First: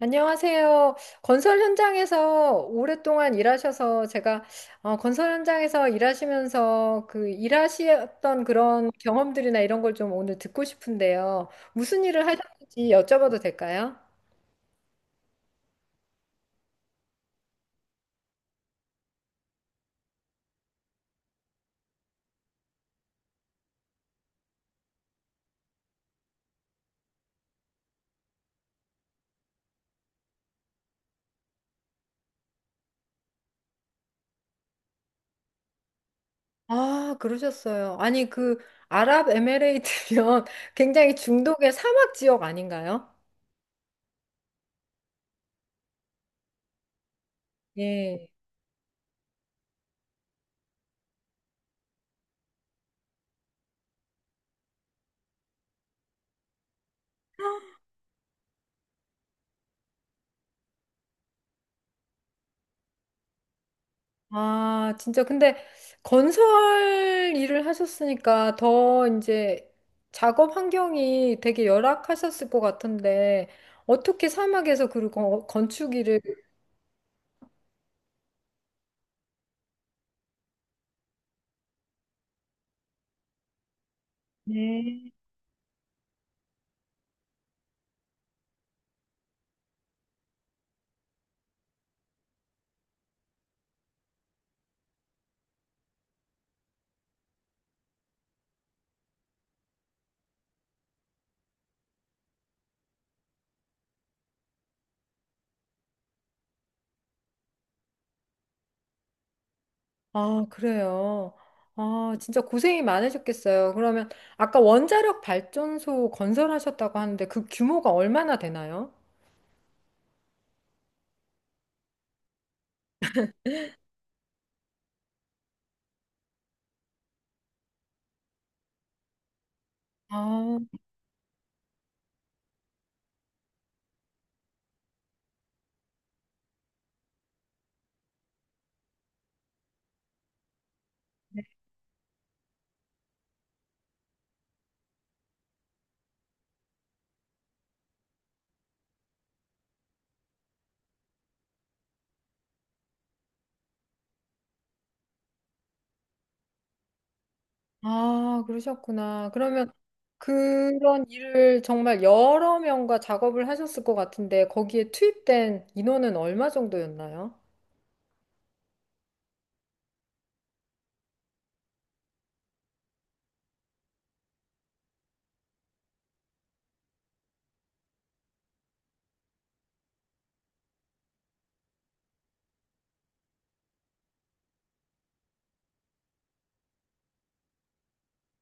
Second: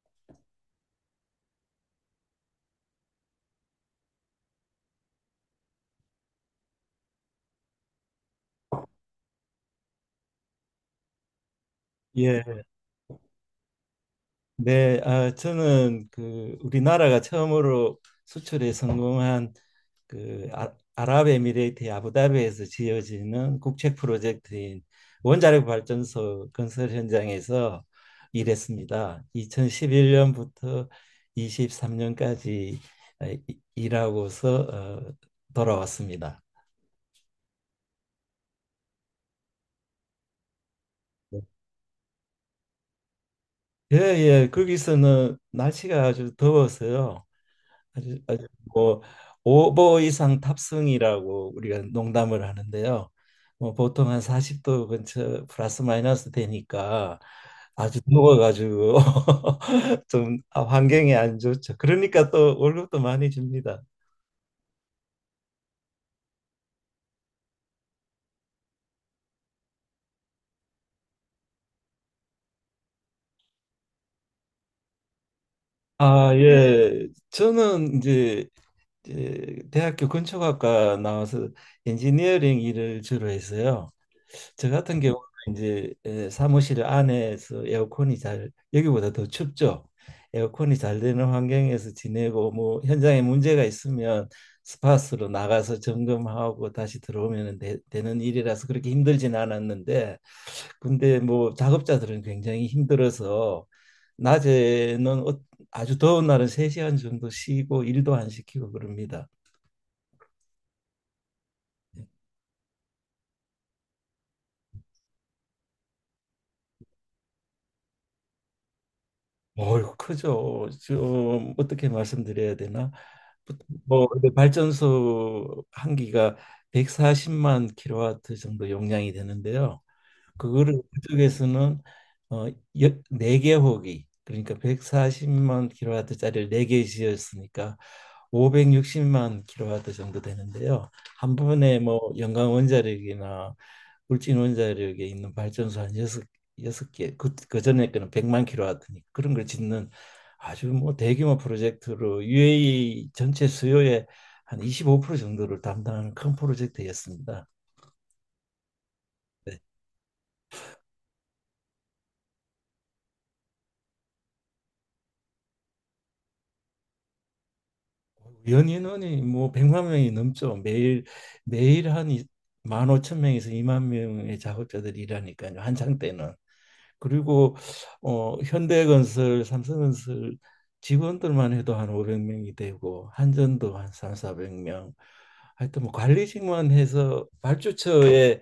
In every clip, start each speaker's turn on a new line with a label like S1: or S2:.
S1: 안녕하세요. 건설 현장에서 오랫동안 일하셔서 제가 건설 현장에서 일하시면서 그 일하셨던 그런 경험들이나 이런 걸 좀 오늘 듣고 싶은데요. 무슨 일을
S2: 예,
S1: 하셨는지 여쭤봐도 될까요?
S2: 네, 저는 그 우리나라가 처음으로 수출에 성공한 그 아랍에미레이트의 아부다비에서 지어지는 국책 프로젝트인 원자력 발전소 건설 현장에서 일했습니다. 2011년부터 23년까지 일하고서 어, 돌아왔습니다.
S1: 아, 그러셨어요. 아니, 그 아랍에미레이트면 굉장히 중동의 사막 지역 아닌가요?
S2: 예, 예, 거기서는 날씨가 아주 더워서요. 아주
S1: 예.
S2: 아주 뭐 5보 이상 탑승이라고 우리가 농담을 하는데요. 뭐 보통 한 40도 근처 플러스 마이너스 되니까 아주 누워가지고 좀 환경이 안 좋죠. 그러니까 또 월급도 많이 줍니다.
S1: 아, 진짜. 근데 건설 일을 하셨으니까 더 이제 작업 환경이 되게 열악하셨을 것 같은데, 어떻게 사막에서 그리고 건축 일을,
S2: 예. 저는 이제 대학교 건축학과 나와서 엔지니어링 일을 주로 했어요. 저 같은
S1: 네.
S2: 경우는 이제 사무실 안에서 에어컨이 잘 여기보다 더 춥죠. 에어컨이 잘 되는 환경에서 지내고 뭐 현장에 문제가 있으면 스팟으로 나가서 점검하고 다시 들어오면 되는 일이라서 그렇게 힘들진 않았는데 근데 뭐 작업자들은 굉장히 힘들어서 낮에는 아주 더운 날은 세시간 정도 쉬고 일도 안 시키고 그럽니다.
S1: 아, 그래요. 아, 진짜 고생이 많으셨겠어요. 그러면 아까 원자력 발전소 건설하셨다고 하는데 그 규모가 얼마나 되나요?
S2: 어휴, 크죠. 좀 어떻게 말씀드려야 되나? 뭐 뭐 근데 발전소 한 기가 140만 킬로와트 정도 용량이 되는데요.
S1: 아,
S2: 그거를 그쪽에서는 어, 네개 호기 그러니까 140만 킬로와트짜리를 네개 지었으니까 560만 킬로와트 정도 되는데요. 한
S1: 네.
S2: 번에 뭐연광 원자력이나 울진 원자력에 있는 발전소 한 여섯 개, 그 전에 거는 100만 킬로와트니까 그런 걸 짓는 아주 뭐 대규모 프로젝트로 UAE 전체 수요의 한 25% 정도를 담당하는 큰 프로젝트였습니다.
S1: 아, 그러셨구나.
S2: 네.
S1: 그러면 그런 일을 정말 여러 명과 작업을 하셨을 것 같은데 거기에 투입된 인원은 얼마 정도였나요?
S2: 연인원이 뭐 100만 명이 넘죠. 매일 매일 한 1 5천명에서 2만 명의 작업자들이 일하니까요. 한창 때는. 그리고 현대건설, 삼성건설 직원들만 해도 한5백명이 되고 한전도 한 3, 4백명 하여튼 뭐 관리직만 해서 발주처에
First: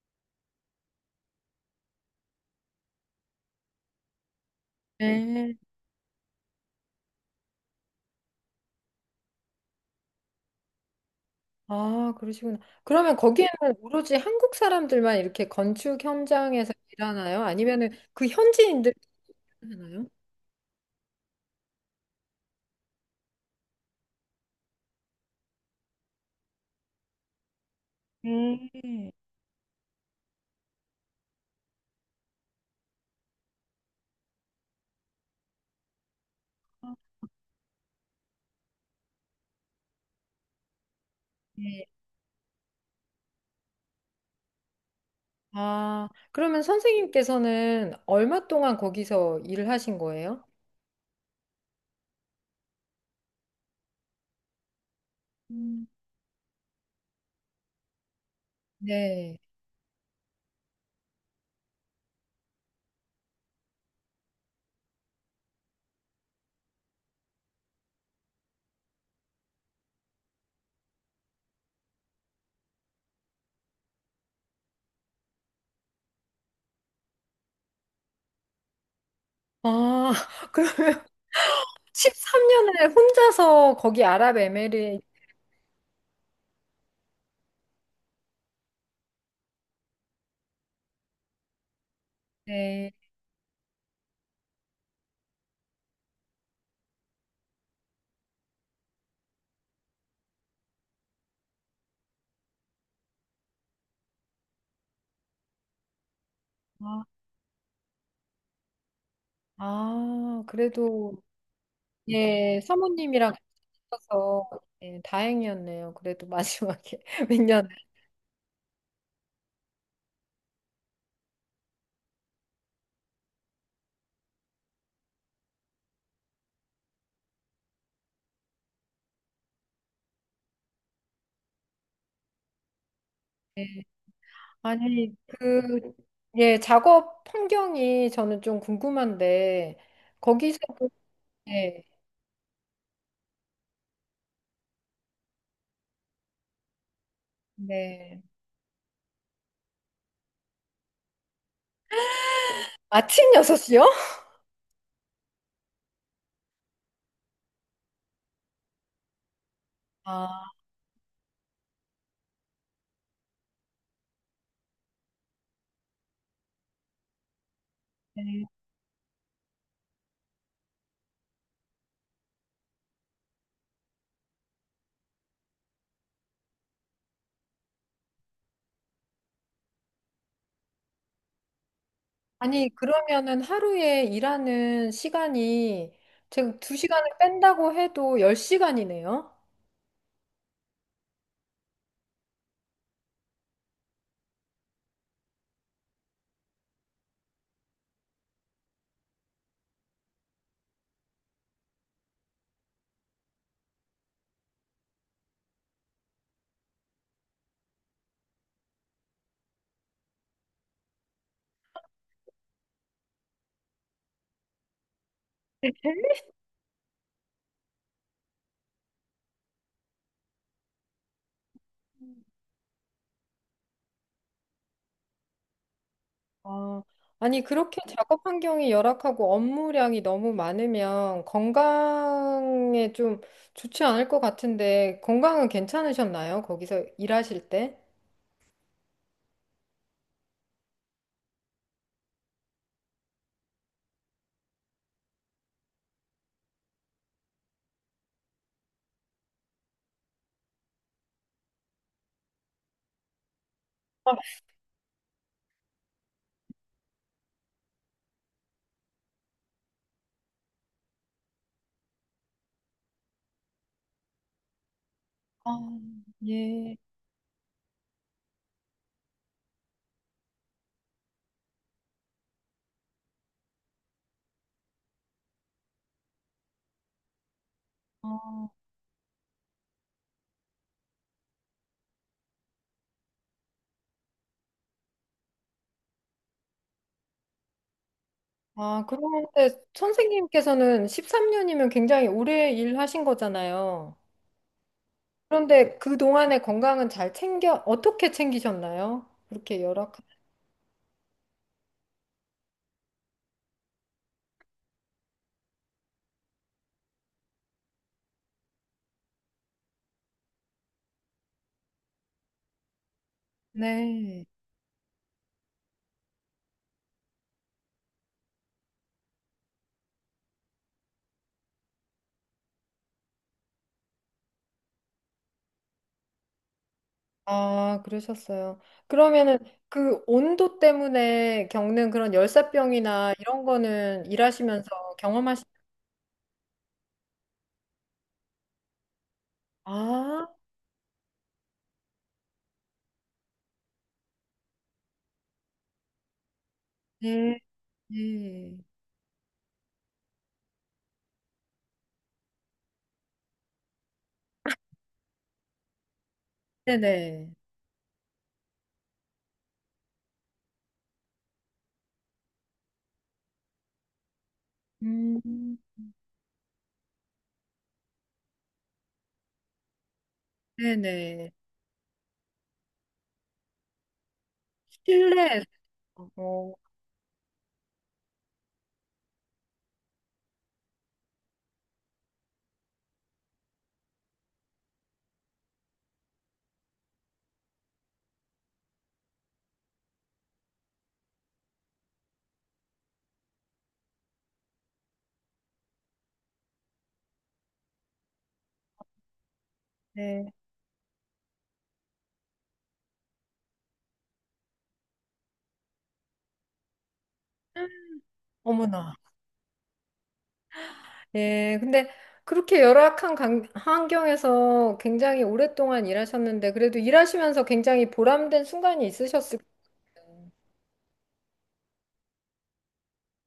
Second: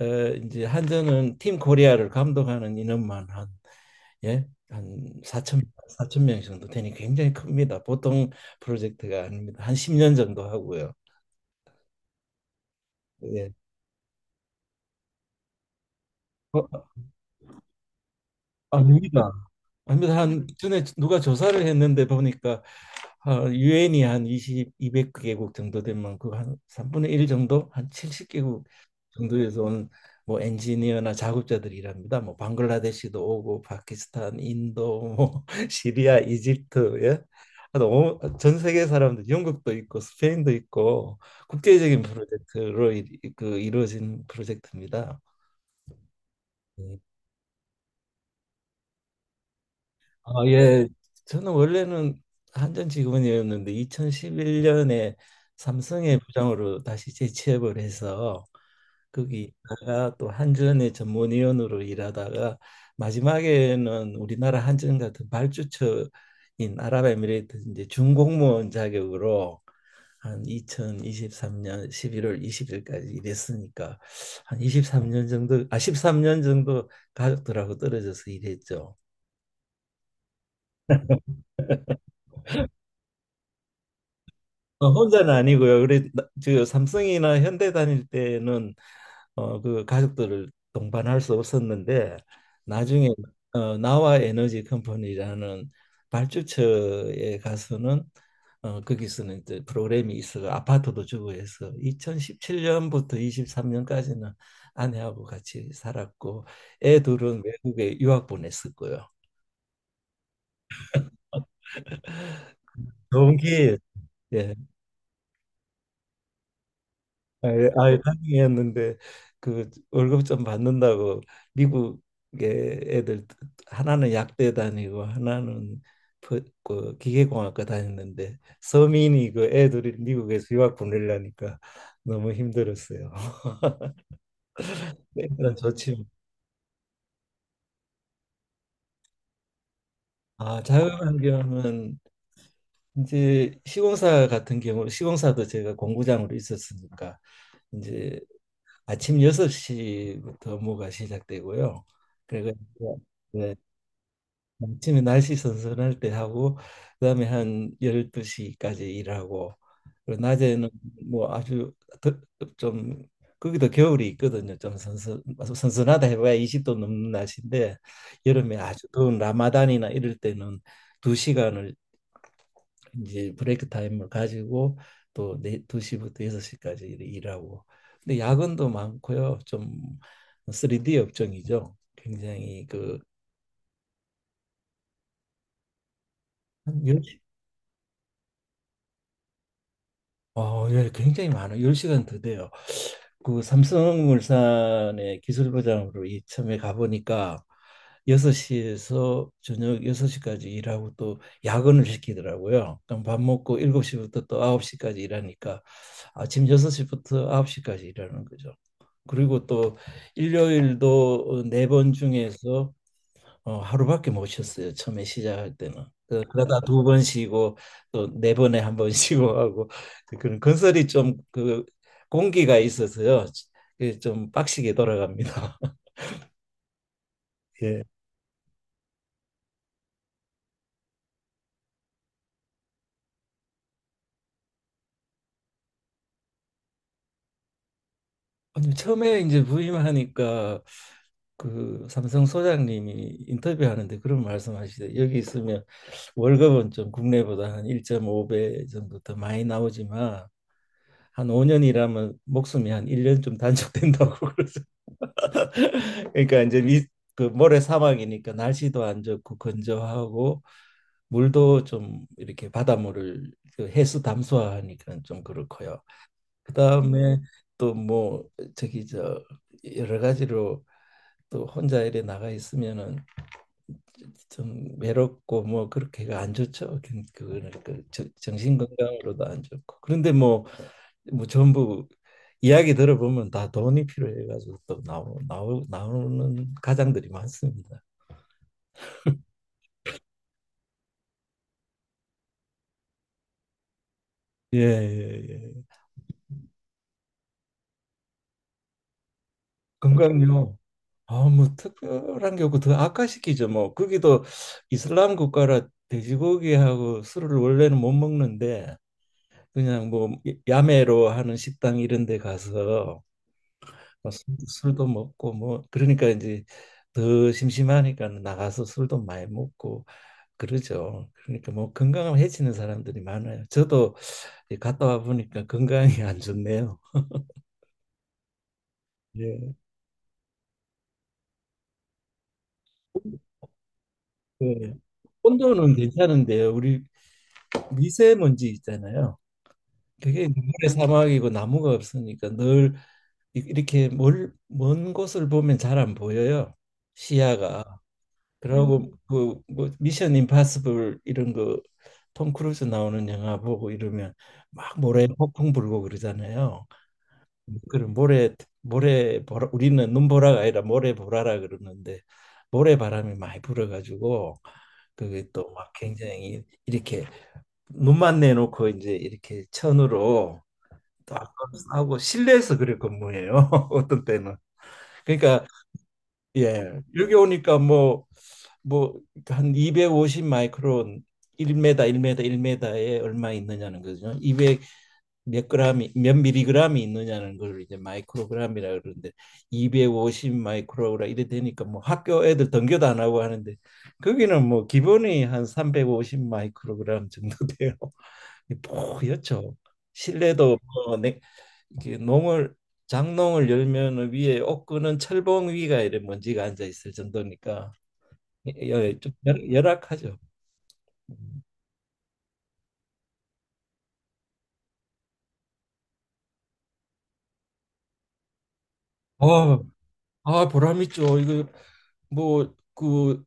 S2: 어, 이제 한전은 팀 코리아를 감독하는 인원만 한 예? 한
S1: 네.
S2: 4천 사천 명 정도 되니 굉장히 큽니다. 보통 프로젝트가 아닙니다. 한 10년 정도 하고요.
S1: 아, 그러시구나. 그러면
S2: 예.
S1: 거기에는 오로지 한국 사람들만 이렇게 건축 현장에서
S2: 어,
S1: 일하나요? 아니면은 그 현지인들
S2: 아닙니다.
S1: 하나요?
S2: 아닙니다. 한 전에 누가 조사를 했는데 보니까 유엔이 한 200개국 정도 되면 그 한 3분의 1 정도 한 70개국
S1: 음.
S2: 정도에서 온 뭐 엔지니어나 작업자들이랍니다. 뭐 방글라데시도 오고 파키스탄, 인도, 뭐 시리아, 이집트, 예. 하여튼 전 세계 사람들 영국도 있고 스페인도 있고
S1: 네.
S2: 국제적인 프로젝트로 그 이루어진 프로젝트입니다.
S1: 아, 그러면
S2: 네.
S1: 선생님께서는 얼마 동안 거기서 일을 하신 거예요?
S2: 예. 저는 원래는 한전 직원이었는데 2011년에
S1: 음.
S2: 삼성의 부장으로 다시 재취업을 해서
S1: 네.
S2: 거기 있다가 또 한전의 전문위원으로 일하다가 마지막에는 우리나라 한전 같은 발주처인 아랍에미레이트 이제 준공무원 자격으로 한 2023년 11월 20일까지 일했으니까 한 23년 정도 13년 정도 가족들하고 떨어져서 일했죠.
S1: 아, 그러면 13년을 혼자서 거기 아랍에미리
S2: 혼자는 아니고요. 그래 저 삼성이나 현대 다닐 때는 그 가족들을 동반할 수 없었는데
S1: 네.
S2: 나중에 나와 에너지 컴퍼니라는 발주처에 가서는 거기서는 이제 프로그램이 있어서 아파트도 주고 해서 2017년부터 23년까지는 아내하고 같이 살았고 애
S1: 아,
S2: 둘은 외국에 유학 보냈었고요.
S1: 아, 그래도, 예, 사모님이랑
S2: 좋은
S1: 같이
S2: 기회.
S1: 있어서
S2: 예.
S1: 예, 다행이었네요. 그래도 마지막에 몇 년.
S2: 아예 아예 다행이었는데 그 월급 좀 받는다고 미국에 애들 하나는 약대 다니고 하나는 그 기계공학과 다녔는데 서민이 그 애들이 미국에서 유학 보내려니까 너무 힘들었어요.
S1: 예. 아니,
S2: 일단 좋
S1: 그,
S2: 지
S1: 예, 작업 환경이 저는 좀 궁금한데, 거기서도, 예, 네.
S2: 자유환경은 이제 시공사 같은 경우 시공사도 제가 공구장으로 있었으니까 이제
S1: 네.
S2: 아침 6시부터 업무가 시작되고요. 그리고
S1: 아침 6시요?
S2: 아침에 날씨 선선할 때 하고 그다음에 한 12시까지 일하고 그리고
S1: 아,
S2: 낮에는 뭐 아주 더- 좀 거기도 겨울이 있거든요. 좀 선선하다 해봐야 20도 넘는 날씨인데
S1: 네.
S2: 여름에 아주 더운 라마단이나 이럴 때는 두시간을 이제 브레이크 타임을 가지고 또 네, 2시부터 6시까지 일하고 근데 야근도 많고요. 좀 3D 업종이죠. 굉장히
S1: 아니, 그러면은 하루에 일하는 시간이 제가 2시간을 뺀다고 해도 10시간이네요?
S2: 예, 굉장히 많아요. 10시간 더 돼요. 그 삼성물산의 기술부장으로 이참에 가보니까 6시에서 저녁 6시까지 일하고 또 야근을 시키더라고요. 그럼 밥 먹고 7시부터 또 9시까지 일하니까 아침 6시부터 9시까지 일하는 거죠. 그리고 또 일요일도 네번 중에서 하루밖에 못 쉬었어요. 처음에 시작할 때는. 그러다 두 번 쉬고 또 네 번에 한 번 쉬고 하고 그런 건설이 좀 그 공기가 있어서요. 그좀 빡시게 돌아갑니다.
S1: 아, 아니, 그렇게
S2: 예.
S1: 작업 환경이 열악하고 업무량이 너무 많으면 건강에 좀 좋지 않을 것 같은데, 건강은 괜찮으셨나요? 거기서 일하실 때?
S2: 아니, 처음에 이제 부임하니까 그 삼성 소장님이 인터뷰하는데 그런 말씀하시대. 여기 있으면 월급은 좀 국내보다 한 1.5배 정도 더 많이 나오지만 한 5년 일하면 목숨이 한 1년 좀 단축된다고
S1: 아,
S2: 그러더라고요. 그러니까 이제 그 모래 사막이니까 날씨도 안 좋고 건조하고 물도 좀 이렇게 바닷물을 그 해수 담수화하니까 좀
S1: 아,
S2: 그렇고요.
S1: 예.
S2: 그다음에 또 뭐 저기 저 여러 가지로 또 혼자 이래 나가 있으면은 좀 외롭고 뭐 그렇게가 안 좋죠. 그거는 그
S1: 아,
S2: 정신 건강으로도 안 좋고. 그런데 뭐 전부 이야기 들어보면 다 돈이 필요해가지고 또 나오는 가장들이 많습니다.
S1: 아, 그런데 선생님께서는 13년이면 굉장히 오래 일하신 거잖아요.
S2: 예, 예, 예.
S1: 그런데 그동안의 건강은 잘 챙겨, 어떻게 챙기셨나요? 그렇게 열악한.
S2: 건강요. 뭐 특별한 게 없고 더 악화시키죠. 뭐 거기도 이슬람 국가라 돼지고기하고 술을 원래는 못 먹는데 그냥 뭐 야매로 하는 식당 이런 데 가서 뭐
S1: 네.
S2: 술도 먹고 뭐 그러니까 이제 더 심심하니까 나가서 술도 많이 먹고 그러죠. 그러니까 뭐 건강을 해치는 사람들이 많아요. 저도 이 갔다 와 보니까 건강이 안 좋네요.
S1: 아, 그러셨어요. 그러면은
S2: 예.
S1: 그 온도 때문에 겪는 그런 열사병이나 이런 거는 일하시면서
S2: 그
S1: 경험하시,
S2: 온도는 괜찮은데요. 우리 미세먼지 있잖아요. 그게
S1: 아,
S2: 눈의 사막이고 나무가 없으니까 늘 이렇게 먼 곳을 보면 잘 안 보여요.
S1: 네,
S2: 시야가.
S1: 네.
S2: 그러고 그뭐 미션 임파서블 이런 거 톰 크루즈 나오는 영화 보고 이러면 막 모래 폭풍 불고 그러잖아요.
S1: 네네.
S2: 그런 모래 보라 우리는 눈보라가 아니라 모래 보라라 그러는데 모래 바람이 많이 불어가지고 그게 또
S1: 음,
S2: 막 굉장히 이렇게 눈만 내놓고 이제 이렇게 천으로
S1: 네네.
S2: 딱 하고 실내에서 그래 근무해요. 어떤 때는 그러니까
S1: 실내에서. 어,
S2: 예. 여기 오니까 뭐 한 250 마이크론 1m, 1m, 1m에 얼마 있느냐는 거죠. 200 몇 그램이 몇 밀리그램이 있느냐는 걸 이제 마이크로그램이라 그러는데 250 마이크로라 이래 되니까 뭐 학교 애들 등교도 안 하고 하는데 거기는 뭐 기본이 한 350 마이크로그램 정도 돼요. 뽀얗죠.
S1: 네.
S2: 실내도 뭐 이렇게 농을 장농을 열면 위에 옷구는 철봉 위가 이래 먼지가 앉아 있을 정도니까 예,
S1: 어머나.
S2: 예, 좀 열악하죠.
S1: 예, 근데 그렇게 열악한 환경에서 굉장히 오랫동안 일하셨는데, 그래도 일하시면서 굉장히 보람된 순간이 있으셨을
S2: 아,
S1: 거예요.
S2: 보람 있죠. 이거 뭐그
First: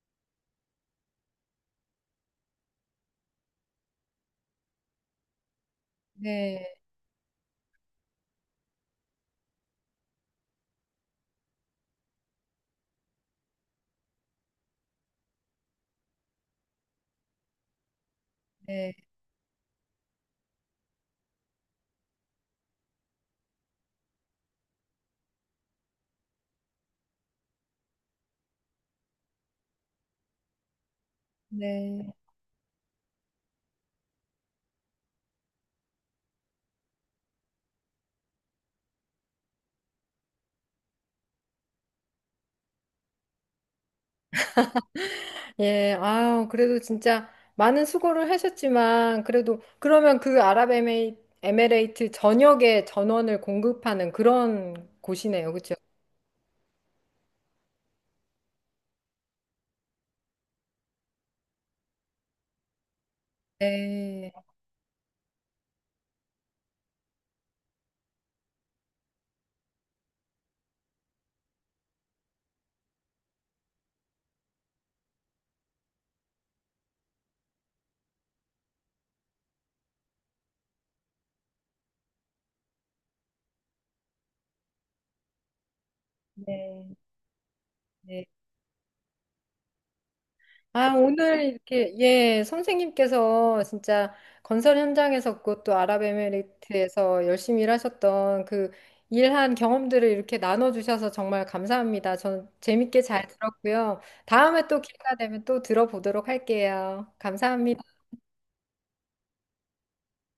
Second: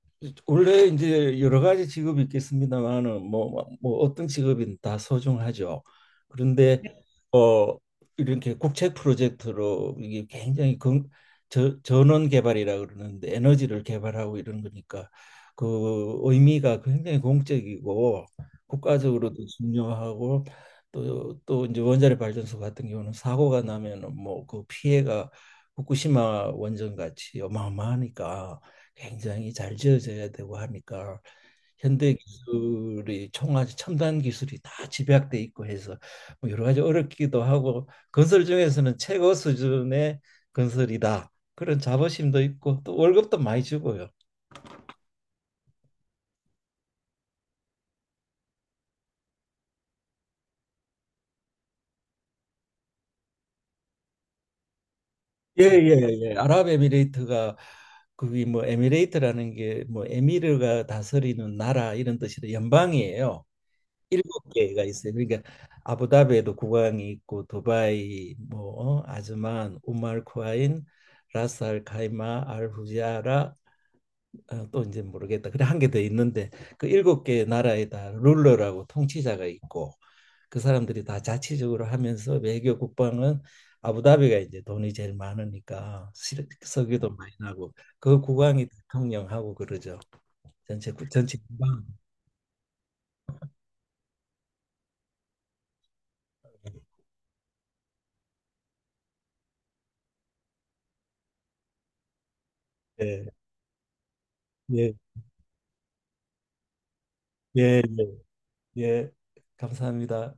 S2: 원래 이제 여러 가지 직업이 있겠습니다만은 뭐 어떤 직업이든 다 소중하죠.
S1: 네,
S2: 그런데 어 이렇게 국책 프로젝트로 이게 굉장히 전원 개발이라 그러는데 에너지를 개발하고 이런 거니까 그 의미가 굉장히 공적이고
S1: 네,
S2: 국가적으로도 중요하고 또 또 이제 원자력 발전소 같은 경우는 사고가 나면은 뭐 그 피해가 후쿠시마 원전 같이 어마어마하니까 굉장히 잘 지어져야 되고 하니까 현대
S1: 네.
S2: 기술이 총알 첨단 기술이 다 집약돼 있고 해서 뭐 여러 가지 어렵기도 하고 건설 중에서는 최고 수준의 건설이다 그런 자부심도 있고 또 월급도 많이 주고요.
S1: 예, 아우, 그래도 진짜 많은 수고를 하셨지만, 그래도, 그러면 그 아랍에미레이트 전역에 전원을 공급하는 그런 곳이네요. 그렇죠?
S2: 예예예. 예, 예. 아랍에미레이트가 그게 뭐 에미레이트라는 게 뭐 에미르가 다스리는 나라 이런 뜻이라 연방이에요.
S1: 네.
S2: 일곱 개가 있어요. 그러니까 아부다비에도 국왕이 있고 도바이, 뭐 아즈만, 우말 쿠아인, 라스알 카이마, 알 후지아라 또 이제 모르겠다. 그래 한 개 더 있는데 그 일곱 개 나라에 다 룰러라고 통치자가 있고 그 사람들이 다 자치적으로 하면서 외교 국방은 아부다비가 이제 돈이 제일 많으니까
S1: 네.
S2: 석유도 많이 나고 그
S1: 네.
S2: 국왕이 대통령하고 그러죠.
S1: 아,
S2: 전체
S1: 오늘
S2: 국방.
S1: 이렇게, 예, 선생님께서 진짜 건설 현장에서 그것도 아랍에미레이트에서 열심히 일하셨던 그 일한 경험들을 이렇게 나눠주셔서 정말 감사합니다. 전 재밌게 잘
S2: 예,
S1: 들었고요. 다음에 또
S2: 예,
S1: 기회가 되면 또 들어보도록 할게요.
S2: 예, 예.
S1: 감사합니다.
S2: 예, 감사합니다.